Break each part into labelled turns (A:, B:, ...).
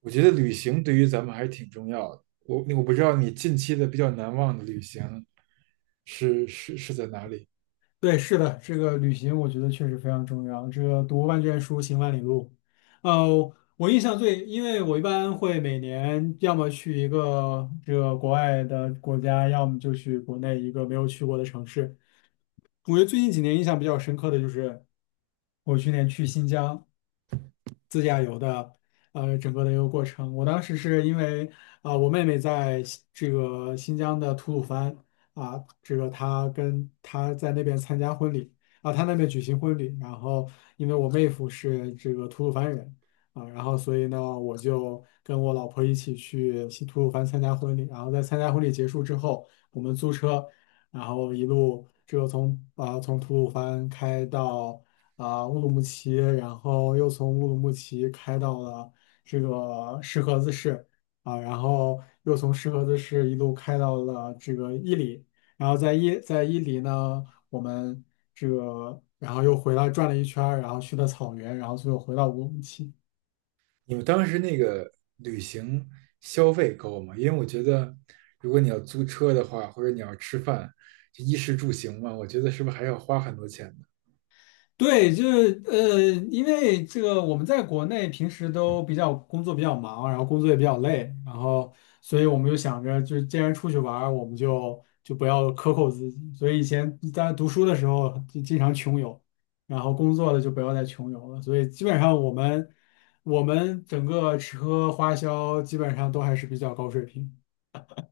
A: 我觉得旅行对于咱们还是挺重要的。我不知道你近期的比较难忘的旅行是在哪里？
B: 对，是的，这个旅行我觉得确实非常重要。这个读万卷书，行万里路。呃，我印象最，因为我一般会每年要么去一个这个国外的国家，要么就去国内一个没有去过的城市。我觉得最近几年印象比较深刻的就是我去年去新疆自驾游的，整个的一个过程。我当时是因为我妹妹在新这个新疆的吐鲁番，这个她在那边参加婚礼，她那边举行婚礼，然后因为我妹夫是这个吐鲁番人，然后所以呢，我就跟我老婆一起去新吐鲁番参加婚礼，然后在参加婚礼结束之后，我们租车。然后一路这个从从吐鲁番开到乌鲁木齐，然后又从乌鲁木齐开到了这个石河子市，然后又从石河子市一路开到了这个伊犁，然后在伊犁呢，我们这个然后又回来转了一圈儿，然后去的草原，然后最后回到乌鲁木齐。
A: 你们当时那个旅行消费高吗？因为我觉得，如果你要租车的话，或者你要吃饭，就衣食住行嘛，我觉得是不是还要花很多钱呢？
B: 对，就是因为这个我们在国内平时都比较工作比较忙，然后工作也比较累，然后所以我们就想着，就是既然出去玩儿，我们就不要克扣自己。所以以前在读书的时候就经常穷游，然后工作了就不要再穷游了。所以基本上我们整个吃喝花销基本上都还是比较高水平。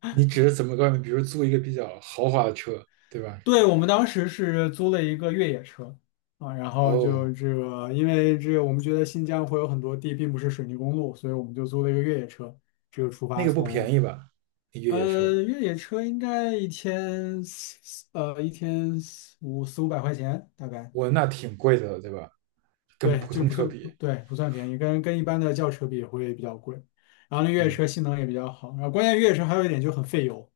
A: 你指的怎么个？比如租一个比较豪华的车，对吧？
B: 对，我们当时是租了一个越野车，然后就
A: 哦，
B: 这个，因为这个我们觉得新疆会有很多地并不是水泥公路，所以我们就租了一个越野车，这个出
A: 那
B: 发
A: 个不便
B: 从
A: 宜吧？那越野车，
B: 越野车应该一天四五百块钱大概，
A: 我那挺贵的了，对吧？跟
B: 对，
A: 普
B: 就
A: 通
B: 不
A: 车
B: 算
A: 比，
B: 对不算便宜，跟一般的轿车比会比较贵，然后那越野
A: 嗯。
B: 车性能也比较好，然后关键越野车还有一点就很费油，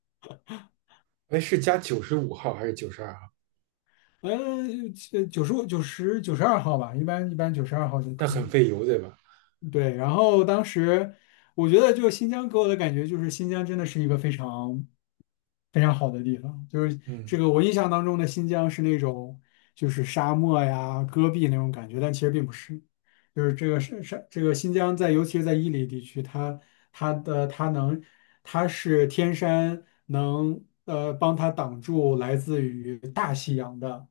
A: 哎，是加95号还是92号？
B: 呃呃九十五九十九十二号吧，一般九十二号就
A: 但
B: 可
A: 很
B: 以。
A: 费油，对吧？
B: 对，然后当时我觉得就新疆给我的感觉就是新疆真的是一个非常非常好的地方，就是
A: 嗯，
B: 这个我印象当中的新疆是那种就是沙漠呀、戈壁那种感觉，但其实并不是，就是这个这个新疆尤其是在伊犁地区，它它的它能它是天山帮它挡住来自于大西洋的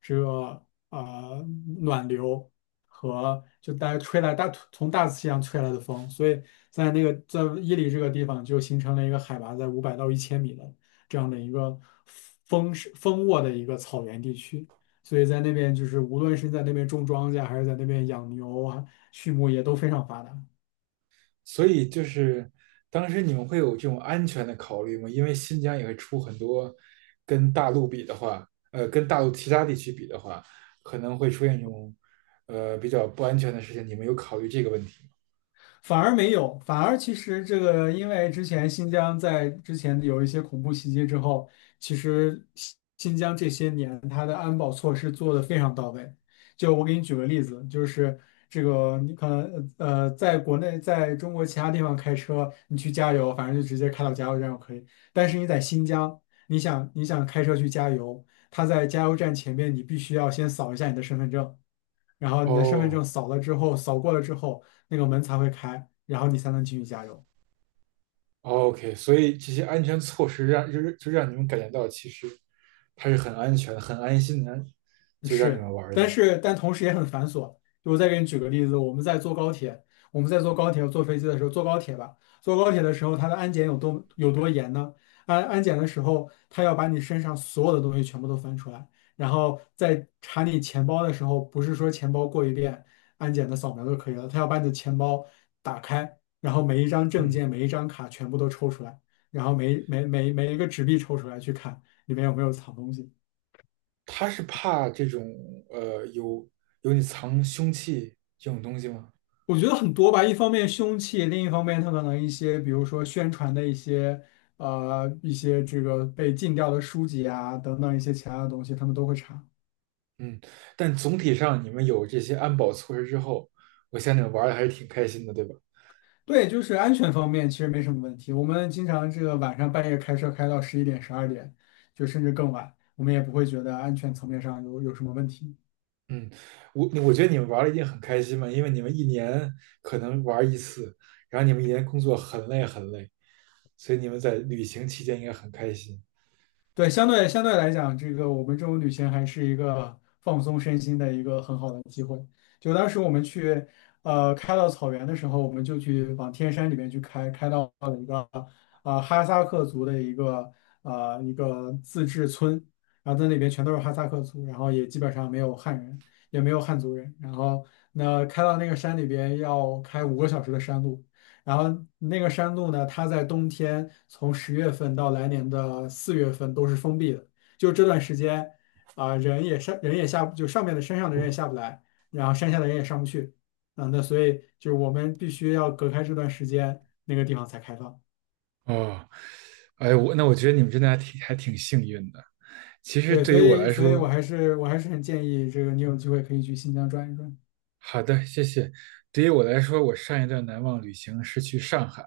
B: 这个呃暖流和就大家吹来从大西洋吹来的风，所以在在伊犁这个地方就形成了一个海拔在500到1000米的，这样的一个丰沃的一个草原地区。所以在那边就是无论是在那边种庄稼，还是在那边养牛啊、畜牧业都非常发达。
A: 所以就是当时你们会有这种安全的考虑吗？因为新疆也会出很多跟大陆比的话，跟大陆其他地区比的话，可能会出现这种比较不安全的事情。你们有考虑这个问题吗？
B: 反而没有，反而其实这个，因为之前新疆在之前有一些恐怖袭击之后，其实新疆这些年它的安保措施做得非常到位。就我给你举个例子，就是这个你可能在国内，在中国其他地方开车，你去加油，反正就直接开到加油站就可以。但是你在新疆，你想开车去加油，他在加油站前面，你必须要先扫一下你的身份证。然后你
A: 哦，
B: 的身份证扫了之后，扫过了之后，那个门才会开，然后你才能继续加油。
A: 哦，OK，所以这些安全措施让就是就让你们感觉到其实它是很安全、很安心的，就让你
B: 是，
A: 们玩儿的。
B: 但同时也很繁琐。就我再给你举个例子，我们在坐高铁坐飞机的时候，坐高铁的时候，它的安检有多严呢？安检的时候，他要把你身上所有的东西全部都翻出来，然后在查你钱包的时候，不是说钱包过一遍安检的扫描就可以了，他要把你的钱包打开，然后每一张证
A: 嗯。
B: 件、每一张卡全部都抽出来，然后每一个纸币抽出来去看里面有没有藏东西。
A: 他是怕这种呃有有你藏凶器这种东西吗？
B: 我觉得很多吧，一方面凶器，另一方面他可能一些，比如说宣传的一些，一些这个被禁掉的书籍啊，等等一些其他的东西，他们都会查。
A: 嗯，但总体上你们有这些安保措施之后，我想你们玩的还是挺开心的，对吧？
B: 对，就是安全方面其实没什么问题。我们经常这个晚上半夜开车开到11点、12点，就甚至更晚，我们也不会觉得安全层面上有什么问题。
A: 嗯，我觉得你们玩的一定很开心嘛，因为你们一年可能玩一次，然后你们一年工作很累很累，所以你们在旅行期间应该很开心。
B: 对，相对来讲，这个我们这种旅行还是一个放松身心的一个很好的机会。就当时我们去，开到草原的时候，我们就去往天山里面去开，开到了一个哈萨克族的一个自治村，然后在那边全都是哈萨克族，然后也基本上没有汉人，也没有汉族人。然后那开到那个山里边要开5个小时的山路，然后那个山路呢，它在冬天从10月份到来年的4月份都是封闭的，就这段时间啊、人也上人也下不就上面的山上的人也下不来，然后山下的人也上不去。那所以就是我们必须要隔开这段时间，那个地方才开放。
A: 哦，哎，我那我觉得你们真的还挺幸运的。其实
B: 对，
A: 对于我来
B: 所以我
A: 说，
B: 还是很建议这个你有机会可以去新疆转一转。
A: 好的，谢谢。对于我来说，我上一段难忘旅行是去上海，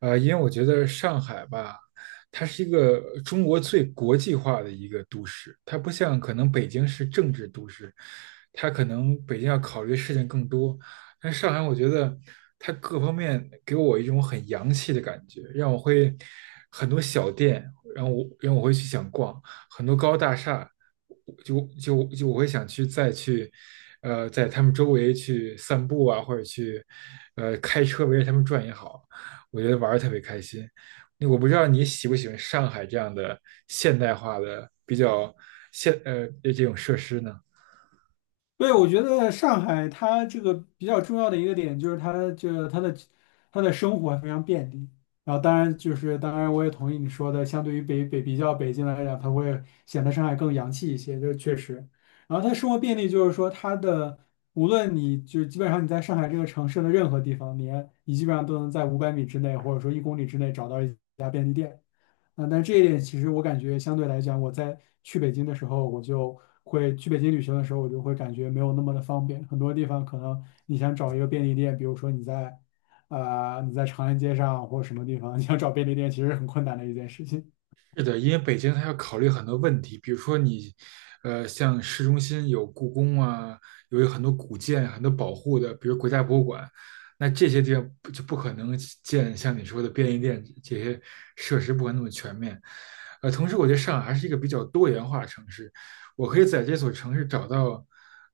A: 因为我觉得上海吧，它是一个中国最国际化的一个都市，它不像可能北京是政治都市，它可能北京要考虑的事情更多，但上海我觉得它各方面给我一种很洋气的感觉，让我会很多小店，然后让我会去想逛，很多高大厦，就我会想去再去，在他们周围去散步啊，或者去，开车围着他们转也好，我觉得玩的特别开心。那我不知道你喜不喜欢上海这样的现代化的比较这种设施呢？
B: 对，我觉得上海它这个比较重要的一个点就是它这个它的生活非常便利。然后当然我也同意你说的，相对于北北比较北京来讲，它会显得上海更洋气一些，这确实。然后它生活便利就是说它的无论你就基本上你在上海这个城市的任何地方，你基本上都能在500米之内或者说1公里之内找到一家便利店。但这一点其实我感觉相对来讲，我就会去北京旅行的时候，我就会感觉没有那么的方便。很多地方可能你想找一个便利店，比如说你在，你在长安街上或者什么地方，你想找便利店，其实很困难的一件事情。
A: 是的，因为北京它要考虑很多问题，比如说你，像市中心有故宫啊，有很多古建、很多保护的，比如国家博物馆，那这些地方不就不可能建像你说的便利店这些设施，不可能那么全面。呃，同时我觉得上海还是一个比较多元化的城市，我可以在这所城市找到，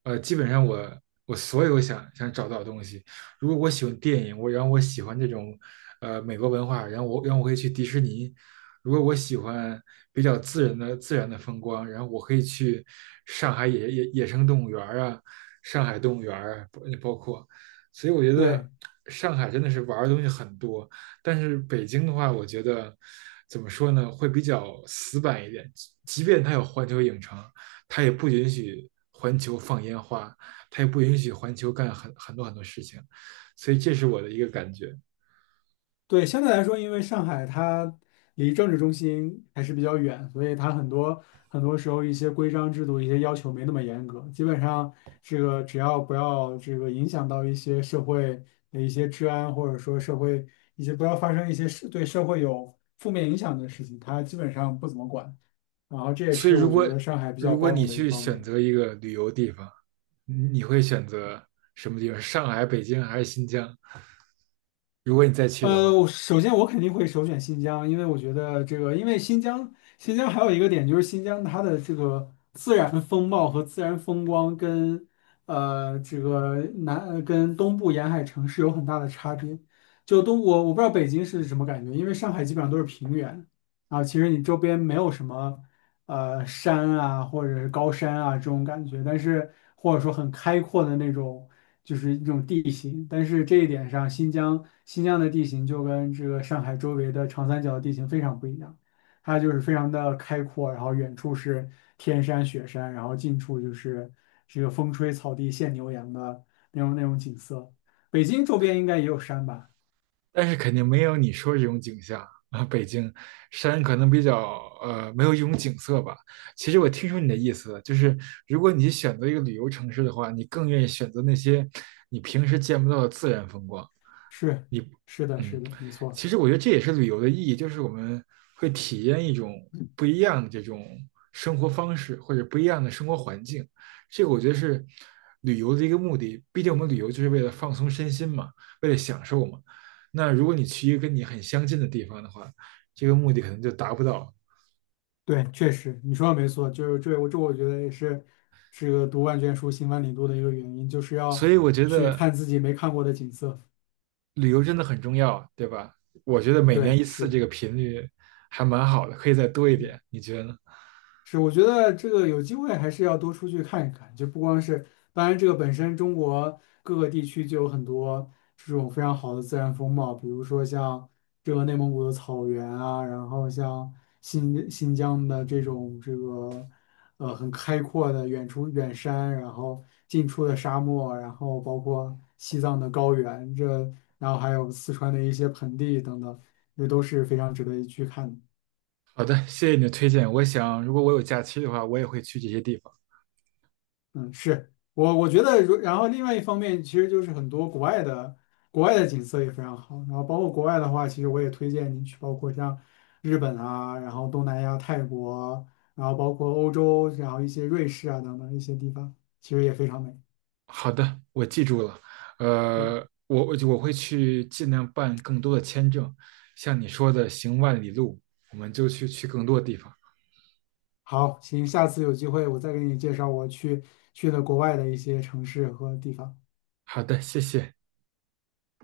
A: 基本上我所有想找到的东西。如果我喜欢电影，然后我喜欢这种，美国文化，然后我可以去迪士尼，如果我喜欢比较自然的风光，然后我可以去上海野生动物园啊，上海动物园啊，包括，所以我觉得
B: 对，
A: 上海真的是玩儿的东西很多，但是北京的话，我觉得怎么说呢，会比较死板一点，即便它有环球影城，它也不允许环球放烟花，它也不允许环球干很多很多事情，所以这是我的一个感觉。
B: 对，相对来说，因为上海它离政治中心还是比较远，所以它很多很多时候一些规章制度、一些要求没那么严格。基本上，这个只要不要这个影响到一些社会的一些治安，或者说社会一些不要发生一些是对社会有负面影响的事情，它基本上不怎么管。然后这也
A: 所以
B: 是
A: 如
B: 我觉
A: 果
B: 得上海比较
A: 如果
B: 包
A: 你
B: 容的一
A: 去
B: 方
A: 选
B: 面。
A: 择一个旅游地方，你会选择什么地方？上海、北京还是新疆？如果你再去的
B: 我
A: 话，
B: 首先肯定会首选新疆，因为我觉得这个，因为新疆，新疆还有一个点就是新疆它的这个自然风貌和自然风光跟呃这个南跟东部沿海城市有很大的差别。我不知道北京是什么感觉，因为上海基本上都是平原啊，其实你周边没有什么，山啊，或者是高山啊这种感觉，但是或者说很开阔的那种，就是一种地形。但是这一点上，新疆的地形就跟这个上海周围的长三角的地形非常不一样，它就是非常的开阔，然后远处是天山雪山，然后近处就是这个风吹草低见牛羊的那种景色。北京周边应该也有山吧？
A: 但是肯定没有你说这种景象啊。北京山可能比较没有一种景色吧。其实我听出你的意思了，就是如果你选择一个旅游城市的话，你更愿意选择那些你平时见不到的自然风光。
B: 是是的，是
A: 嗯，
B: 的，没错。
A: 其实我觉得这也是旅游的意义，就是我们会体验一种不一样的这种生活方式，或者不一样的生活环境。这个我觉得是旅游的一个目的。毕竟我们旅游就是为了放松身心嘛，为了享受嘛。那如果你去一个跟你很相近的地方的话，这个目的可能就达不到。
B: 对，确实你说的没错，就是这我觉得也是这个读万卷书行万里路的一个原因，就是要
A: 所以我觉
B: 去
A: 得
B: 看自己没看过的景色。
A: 旅游真的很重要，对吧？我觉得每年
B: 对，
A: 一次
B: 是。
A: 这个频率还蛮好的，可以再多一点。你觉得呢？
B: 是，我觉得这个有机会还是要多出去看一看，就不光是，当然这个本身中国各个地区就有很多这种非常好的自然风貌，比如说像这个内蒙古的草原啊，然后像新疆的这种这个很开阔的远处远山，然后近处的沙漠，然后包括西藏的高原，这然后还有四川的一些盆地等等，这都是非常值得一去看的。
A: 好的，谢谢你的推荐。我想，如果我有假期的话，我也会去这些地方。
B: 嗯，是我觉得如，然后另外一方面，其实就是很多国外的景色也非常好，然后包括国外的话，其实我也推荐你去，包括像日本啊，然后东南亚、泰国，然后包括欧洲，然后一些瑞士啊等等一些地方，其实也非常美。
A: 好的，我记住了。
B: 对，
A: 呃，我会去尽量办更多的签证，像你说的行万里路，我们就去更多的地方。
B: 好，行，下次有机会我再给你介绍去的国外的一些城市和地方。
A: 好的，谢谢。